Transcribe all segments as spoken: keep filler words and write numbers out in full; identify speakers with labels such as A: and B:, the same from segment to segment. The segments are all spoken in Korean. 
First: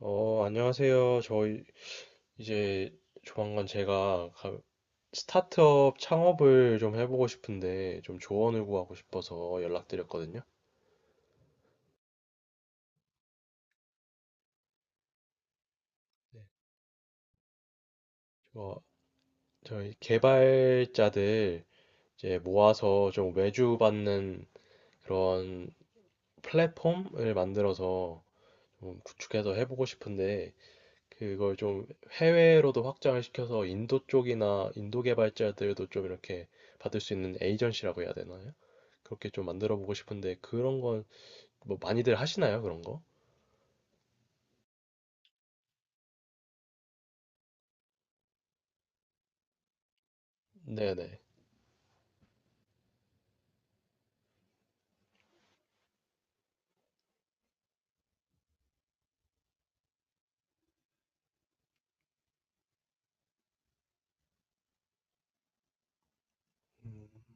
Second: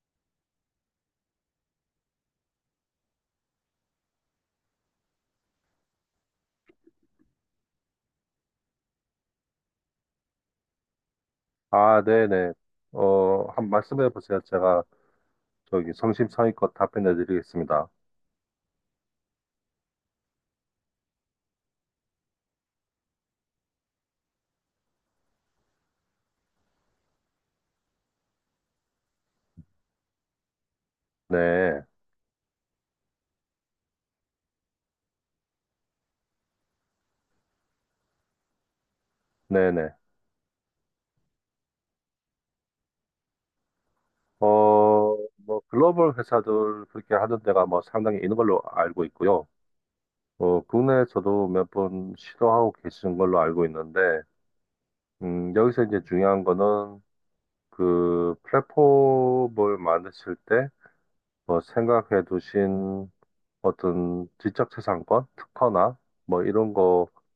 A: 어, 안녕하세요. 저 이- 이제 조만간 제가 가- 스타트업 창업을 좀 해보고 싶은데 좀 조언을 구하고 싶어서 연락드렸거든요.
B: 아, 네네. 어, 한 말씀해 보세요. 제가 저기
A: 네.
B: 성심성의껏 답변해 드리겠습니다.
A: 어, 저희 개발자들 이제 모아서 좀 외주 받는 그런 플랫폼을 만들어서 좀 구축해서 해보고 싶은데 그걸
B: 네,
A: 좀 해외로도 확장을 시켜서 인도 쪽이나 인도 개발자들도 좀 이렇게 받을 수 있는 에이전시라고 해야 되나요? 그렇게 좀 만들어 보고
B: 네네.
A: 싶은데 그런 건 뭐 많이들 하시나요? 그런 거?
B: 어, 뭐 글로벌 회사들 그렇게 하는 데가 뭐 상당히 있는 걸로 알고 있고요. 어,
A: 네네.
B: 국내에서도 몇 번 시도하고 계시는 걸로 알고 있는데, 음, 여기서 이제 중요한 거는 그 플랫폼을 만드실 때 뭐 생각해 두신 어떤 지적 재산권, 특허나 뭐 이런
A: 음,
B: 거가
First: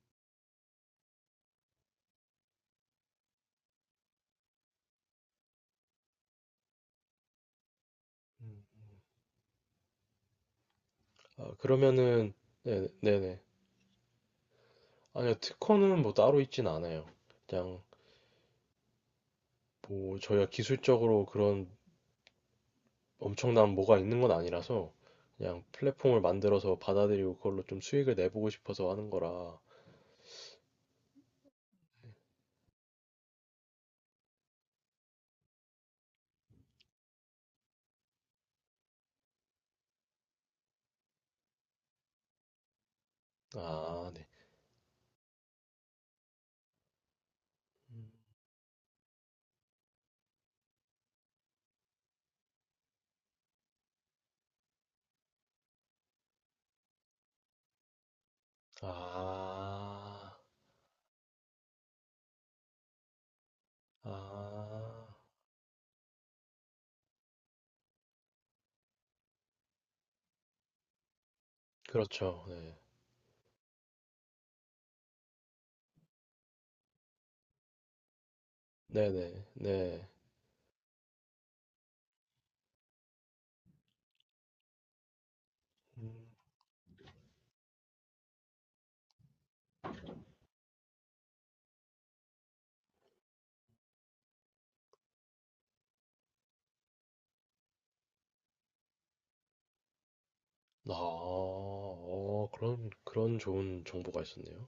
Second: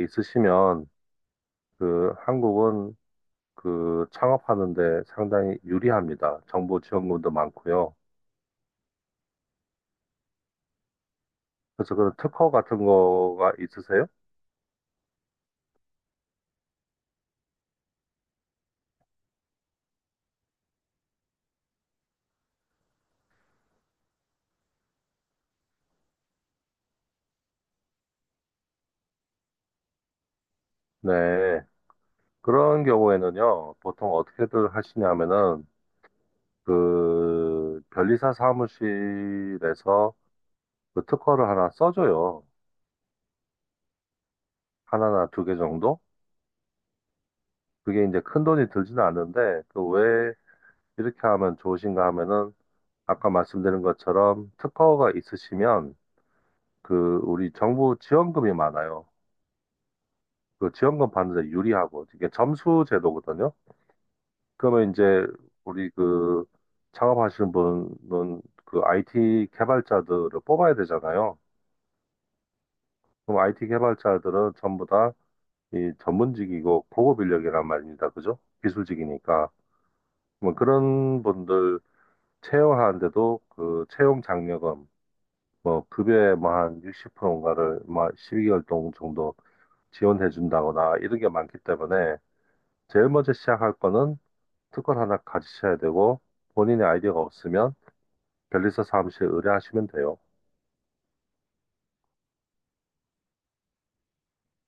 B: 있으시면 그 한국은 그 창업하는데 상당히 유리합니다. 정부 지원금도 많고요.
A: 음. 아,
B: 그래서 그런
A: 그러면은
B: 특허 같은
A: 네네. 네네.
B: 거가 있으세요?
A: 아니요. 특허는 뭐 따로 있진 않아요. 그냥 뭐 저희가 기술적으로 그런 엄청난 뭐가 있는 건 아니라서 그냥 플랫폼을 만들어서 받아들이고 그걸로 좀 수익을 내보고 싶어서 하는 거라.
B: 네. 그런 경우에는요, 보통 어떻게들 하시냐면은 그 변리사 사무실에서 그 특허를 하나 써줘요.
A: 아, 네.
B: 하나나 두 개 정도? 그게
A: 음.
B: 이제 큰 돈이 들지는 않는데 그 왜 이렇게 하면 좋으신가 하면은 아까 말씀드린 것처럼 특허가 있으시면 그 우리 정부 지원금이 많아요.
A: 아,
B: 그 지원금 받는 데 유리하고 이게 점수 제도거든요. 그러면
A: 아,
B: 이제 우리 그 창업하시는 분은 그 아이티 개발자들을 뽑아야 되잖아요.
A: 그렇죠. 네,
B: 그럼 아이티 개발자들은 전부 다 이 전문직이고 고급 인력이란 말입니다. 그죠?
A: 네네,
B: 기술직이니까.
A: 네.
B: 뭐 그런 분들 채용하는데도 그 채용 장려금 뭐
A: 음.
B: 급여의 뭐한 육십 퍼센트인가를 뭐 십이 개월 동안 정도 지원해 준다거나 이런 게 많기 때문에 제일 먼저 시작할 거는 특권 하나 가지셔야 되고 본인의 아이디어가 없으면 변리사 사무실에 의뢰하시면 돼요.
A: 아, 어, 그런, 그런 좋은 정보가 있었네요.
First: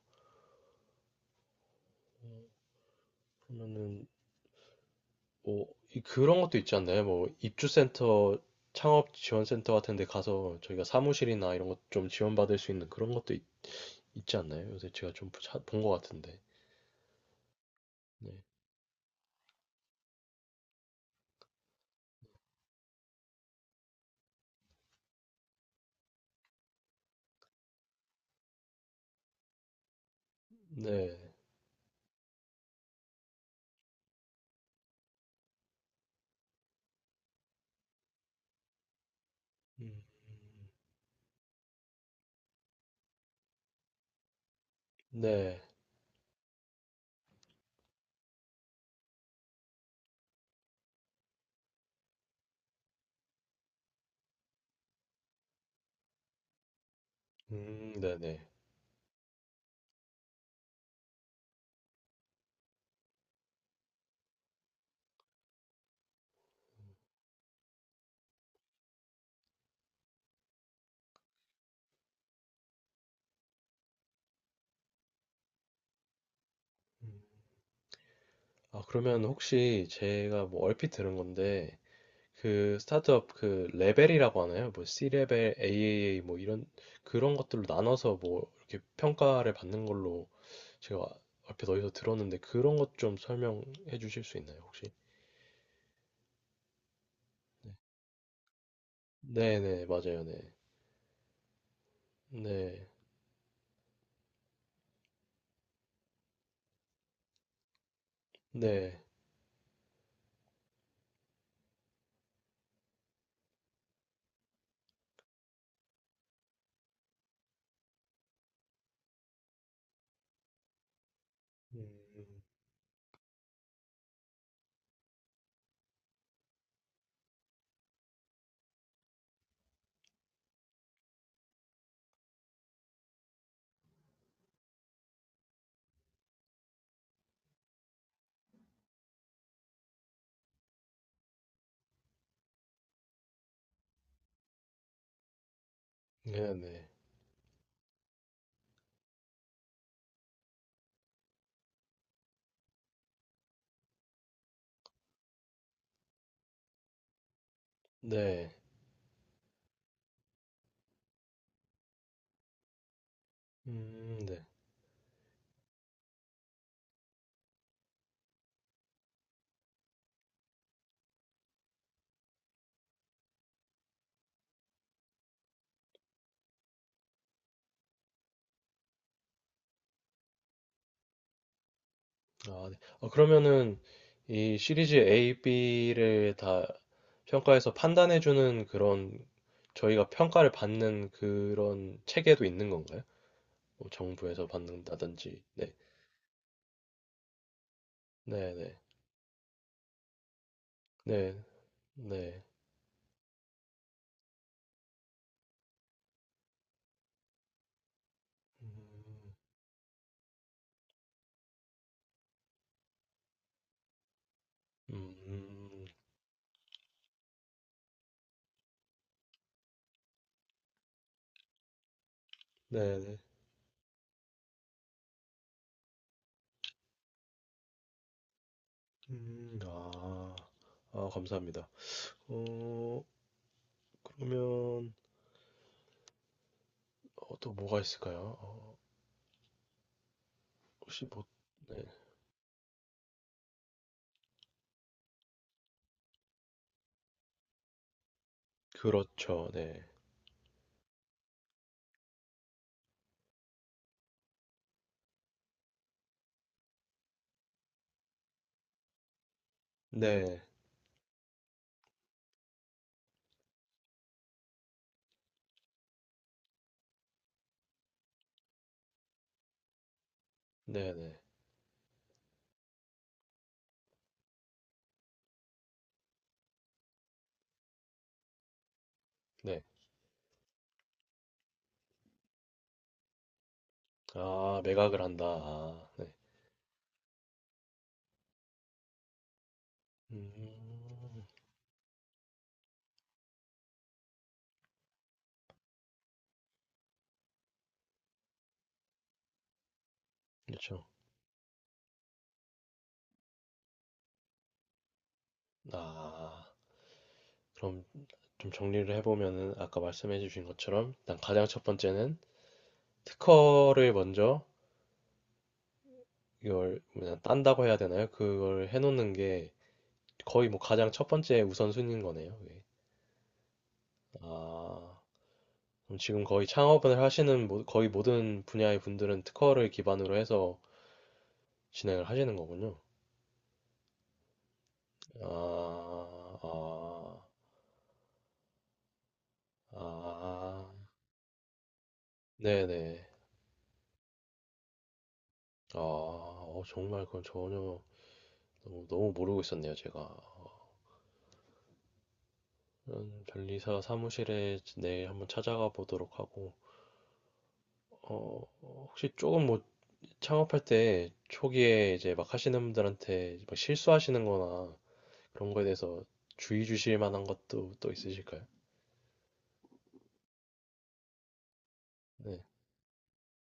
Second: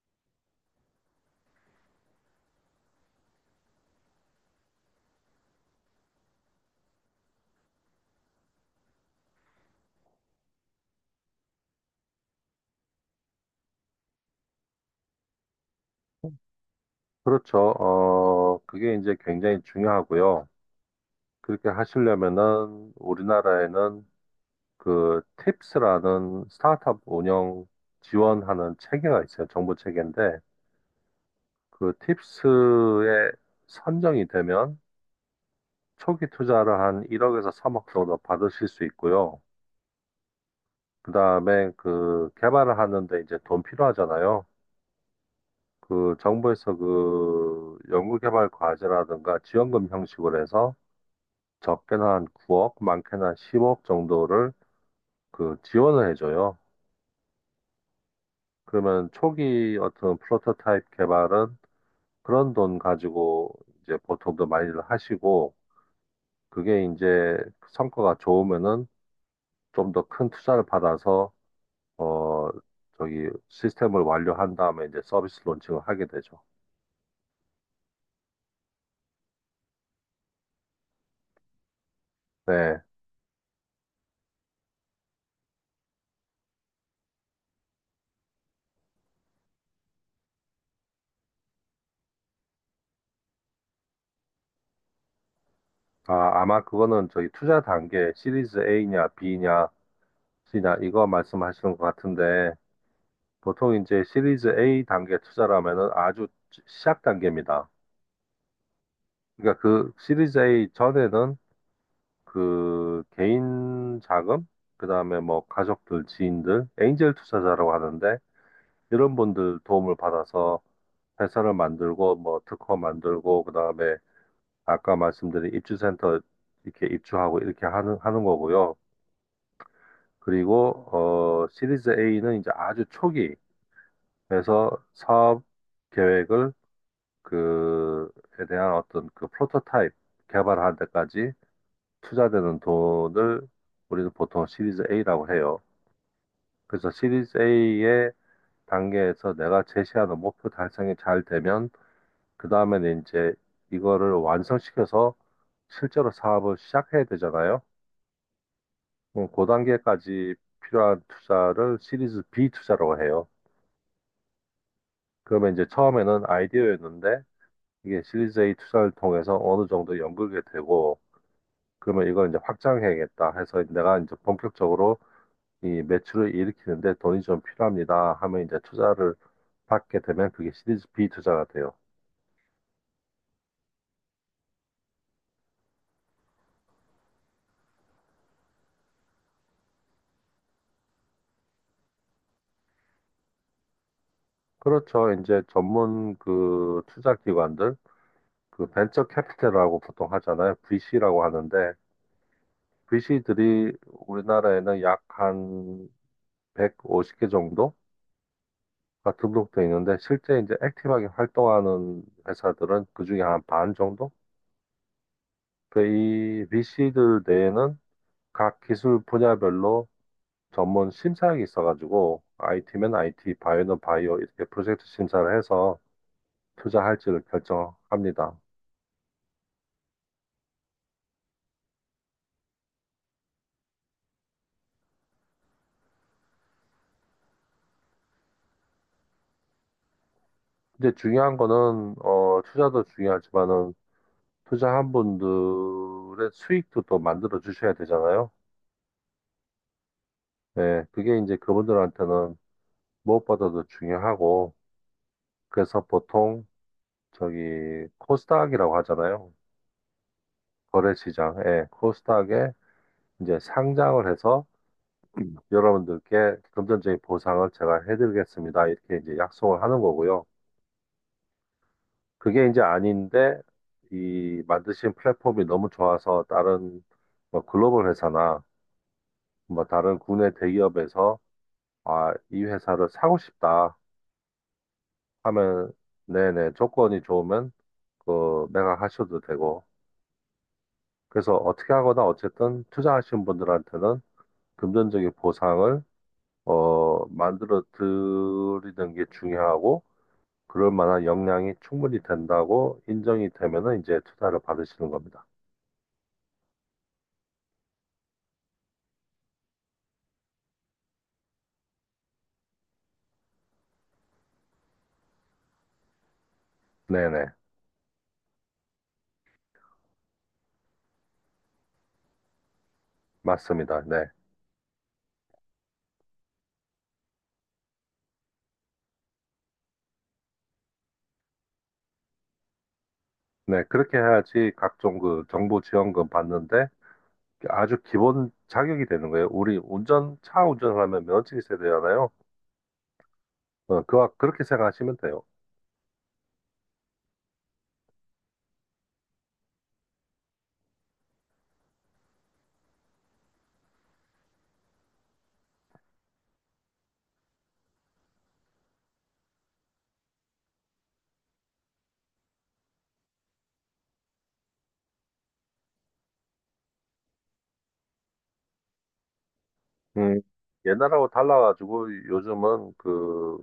A: 그러면은, 뭐, 이- 그런 것도 있지 않나요? 뭐, 입주센터, 창업 지원센터 같은 데 가서 저희가 사무실이나 이런 것 좀 지원받을 수 있는 그런 것도 있, 지 않나요? 요새 제가 좀 본 것 같은데.
B: 그렇죠.
A: 네.
B: 어, 그게 이제 굉장히 중요하고요. 그렇게 하시려면은 우리나라에는 그 팁스라는 스타트업 운영 지원하는 체계가 있어요. 정부 체계인데
A: 네.
B: 그 팁스에 선정이 되면 초기 투자를 한 일 억에서 삼 억 정도 받으실 수 있고요.
A: 음,
B: 그 다음에 그 개발을 하는데 이제 돈 필요하잖아요.
A: 네.
B: 그 정부에서 그 연구개발 과제라든가 지원금 형식으로 해서 적게는 한 구 억, 많게는 한 십 억 정도를 그 지원을 해줘요.
A: 음, 네네.
B: 그러면 초기 어떤 프로토타입 개발은 그런 돈 가지고 이제 보통도 많이들 하시고 그게 이제 성과가 좋으면은 좀 더 큰 투자를 받아서 어 저기 시스템을 완료한 다음에 이제 서비스 론칭을 하게 되죠.
A: 음. 아, 그러면 혹시 제가 뭐 얼핏 들은 건데, 그
B: 네.
A: 스타트업 그 레벨이라고 하나요? 뭐 씨 레벨, 트리플 에이 뭐 이런 그런 것들로 나눠서 뭐 이렇게 평가를 받는 걸로 제가 앞에 어디서 들었는데 그런 것 좀 설명해 주실 수 있나요, 혹시?
B: 아, 아마 그거는 저기 투자
A: 네.
B: 단계 시리즈 A냐 B냐
A: 네네, 맞아요, 네.
B: 혹시나 이거 말씀하시는 것 같은데
A: 네,
B: 보통 이제 시리즈 에이 단계 투자라면은 아주 시작 단계입니다.
A: 네.
B: 그러니까 그 시리즈 에이 전에는 그 개인 자금, 그다음에 뭐 가족들, 지인들, 엔젤 투자자라고 하는데 이런 분들 도움을 받아서 회사를 만들고 뭐
A: 음,
B: 특허 만들고 그다음에 아까 말씀드린 입주센터 이렇게 입주하고 이렇게 하는 하는 거고요. 그리고 어 시리즈 A는 이제 아주 초기 그래서 사업 계획을 그에 대한 어떤 그 프로토타입 개발하는 데까지 투자되는 돈을 우리는 보통 시리즈 A라고 해요.
A: 네네,
B: 그래서 시리즈 A의 단계에서 내가 제시하는 목표 달성이 잘 되면 그 다음에는 이제 이거를 완성시켜서 실제로 사업을 시작해야 되잖아요.
A: 네.
B: 그그 단계까지 필요한 투자를 시리즈 비 투자라고 해요.
A: 음, 네.
B: 그러면 이제 처음에는 아이디어였는데 이게 시리즈 에이 투자를 통해서 어느 정도 연결이 되고 그러면 이걸 이제 확장해야겠다 해서 내가 이제 본격적으로 이 매출을 일으키는데 돈이 좀 필요합니다 하면 이제 투자를 받게 되면 그게 시리즈 비 투자가 돼요.
A: 아, 네. 어, 그러면은 이 시리즈 A, B를 다 평가에서 판단해주는 그런 저희가 평가를 받는 그런 체계도 있는 건가요? 뭐 정부에서
B: 그렇죠.
A: 받는다든지.
B: 이제
A: 네,
B: 전문 그 투자 기관들
A: 네,
B: 그
A: 네,
B: 벤처 캐피탈이라고 보통 하잖아요. 브이씨라고
A: 네,
B: 하는데
A: 네,
B: 브이씨들이 우리나라에는 약 한 백오십 개 정도 가 등록돼 있는데 실제 이제 액티브하게 활동하는 회사들은 그중에 한 반 정도?
A: 음, 음,
B: 그이 브이씨들 내에는 각 기술 분야별로 전문 심사역이 있어가지고 아이티면
A: 네, 네,
B: 아이티, 바이오는 바이오 이렇게 프로젝트 심사를 해서 투자할지를 결정합니다.
A: 음, 아, 아, 감사합니다. 어, 그러면 어, 또 뭐가 있을까요? 어,
B: 근데
A: 혹시 뭐,
B: 중요한
A: 네,
B: 거는 어, 투자도 중요하지만은 투자한 분들의 수익도 또 만들어 주셔야 되잖아요.
A: 그렇죠, 네,
B: 네, 그게 이제 그분들한테는 무엇보다도 중요하고 그래서 보통 저기 코스닥이라고 하잖아요.
A: 네,
B: 거래시장, 예, 코스닥에 이제 상장을 해서 여러분들께 금전적인 보상을 제가 해드리겠습니다. 이렇게 이제 약속을 하는 거고요.
A: 네, 네,
B: 그게 이제 아닌데 이 만드신 플랫폼이 너무 좋아서 다른 뭐 글로벌 회사나
A: 네,
B: 뭐 다른 국내 대기업에서 아, 이 회사를 사고 싶다
A: 아, 매각을 한다.
B: 하면
A: 아, 네,
B: 네네 조건이 좋으면 그 매각하셔도 되고
A: 음,
B: 그래서 어떻게 하거나 어쨌든 투자하신 분들한테는 금전적인 보상을 어, 만들어 드리는 게 중요하고 그럴
A: 그렇죠.
B: 만한 역량이 충분히 된다고 인정이 되면은 이제 투자를 받으시는 겁니다.
A: 아, 그럼. 좀 정리를 해보면은 아까 말씀해 주신 것처럼 일단 가장 첫 번째는 특허를 먼저 이걸 뭐냐
B: 네네.
A: 딴다고 해야 되나요? 그걸 해놓는 게 거의 뭐 가장 첫 번째 우선순위인 거네요. 예.
B: 맞습니다. 네.
A: 아, 그럼 지금 거의 창업을 하시는 모- 거의 모든 분야의 분들은 특허를 기반으로 해서 진행을 하시는 거군요.
B: 네. 그렇게 해야지 각종 그
A: 아,
B: 정부 지원금 받는데
A: 아,
B: 아주 기본 자격이 되는 거예요. 우리
A: 아,
B: 운전, 차
A: 아.
B: 운전을 하면 면허증이 있어야 되잖아요.
A: 네네.
B: 어, 그와 그렇게 생각하시면 돼요.
A: 아, 어, 정말 그건 전혀 너무, 너무 모르고 있었네요, 제가. 저는 변리사 사무실에 내일 한번 찾아가 보도록 하고, 어, 혹시 조금 뭐 창업할 때 초기에 이제 막 하시는 분들한테 막 실수하시는 거나 그런 거에 대해서 주의 주실 만한 것도 또 있으실까요?
B: 음, 옛날하고 달라가지고
A: 네.
B: 요즘은 그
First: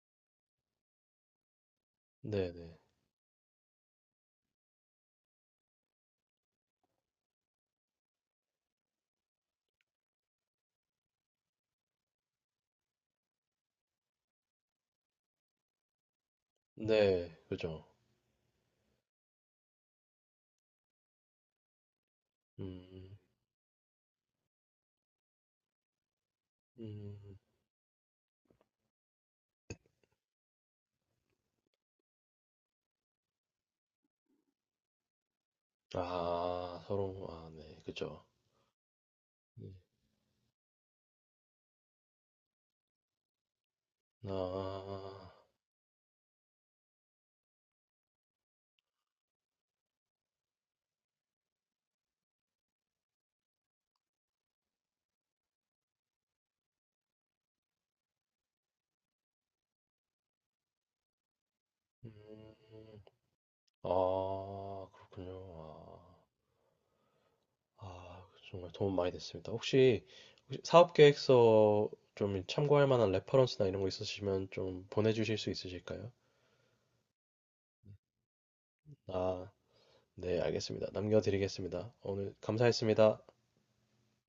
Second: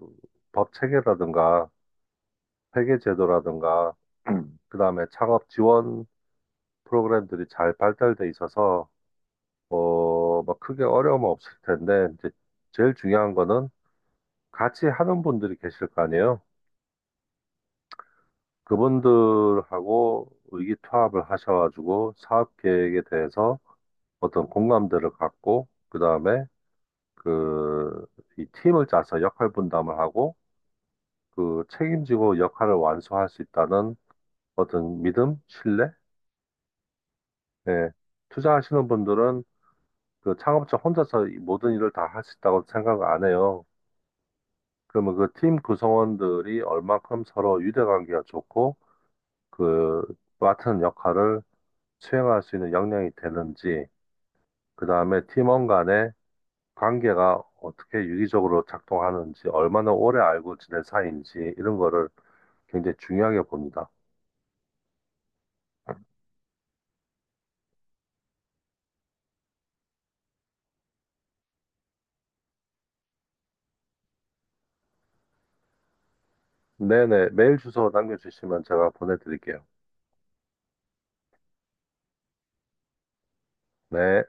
B: 법 체계라든가
A: 네네.
B: 회계 제도라든가 그다음에 창업 지원 프로그램들이 잘 발달돼 있어서 어, 막 크게 어려움 은 없을 텐데 이제 제일 중요한 거는 같이 하는 분들이 계실 거 아니에요.
A: 네, 네, 그죠.
B: 그분들하고 의기투합을 하셔가지고 사업 계획에
A: 음,
B: 대해서 어떤 공감대를 갖고 그다음에
A: 음,
B: 그 이 팀을 짜서 역할 분담을 하고 그 책임지고 역할을 완수할 수 있다는 어떤 믿음, 신뢰,
A: 아, 서로, 아, 네,
B: 예.
A: 그죠.
B: 투자하시는 분들은
A: 네.
B: 그 창업자 혼자서 이 모든 일을 다 할 수 있다고 생각 안 해요. 그러면
A: 아,
B: 그 팀 구성원들이 얼만큼 서로 유대관계가 좋고 그 맡은 역할을 수행할 수 있는 역량이 되는지, 그 다음에 팀원 간의 관계가 어떻게 유기적으로 작동하는지, 얼마나 오래 알고 지낸 사이인지 이런 거를
A: 음,
B: 굉장히
A: 음.
B: 중요하게 봅니다.
A: 아, 그렇군요. 아. 아, 정말 도움 많이 됐습니다. 혹시, 혹시 사업 계획서 좀 참고할 만한 레퍼런스나 이런 거 있으시면 좀 보내주실 수 있으실까요?
B: 네네, 메일 주소 남겨주시면 제가
A: 아,
B: 보내드릴게요.
A: 네, 알겠습니다. 남겨드리겠습니다. 오늘 감사했습니다.
B: 네.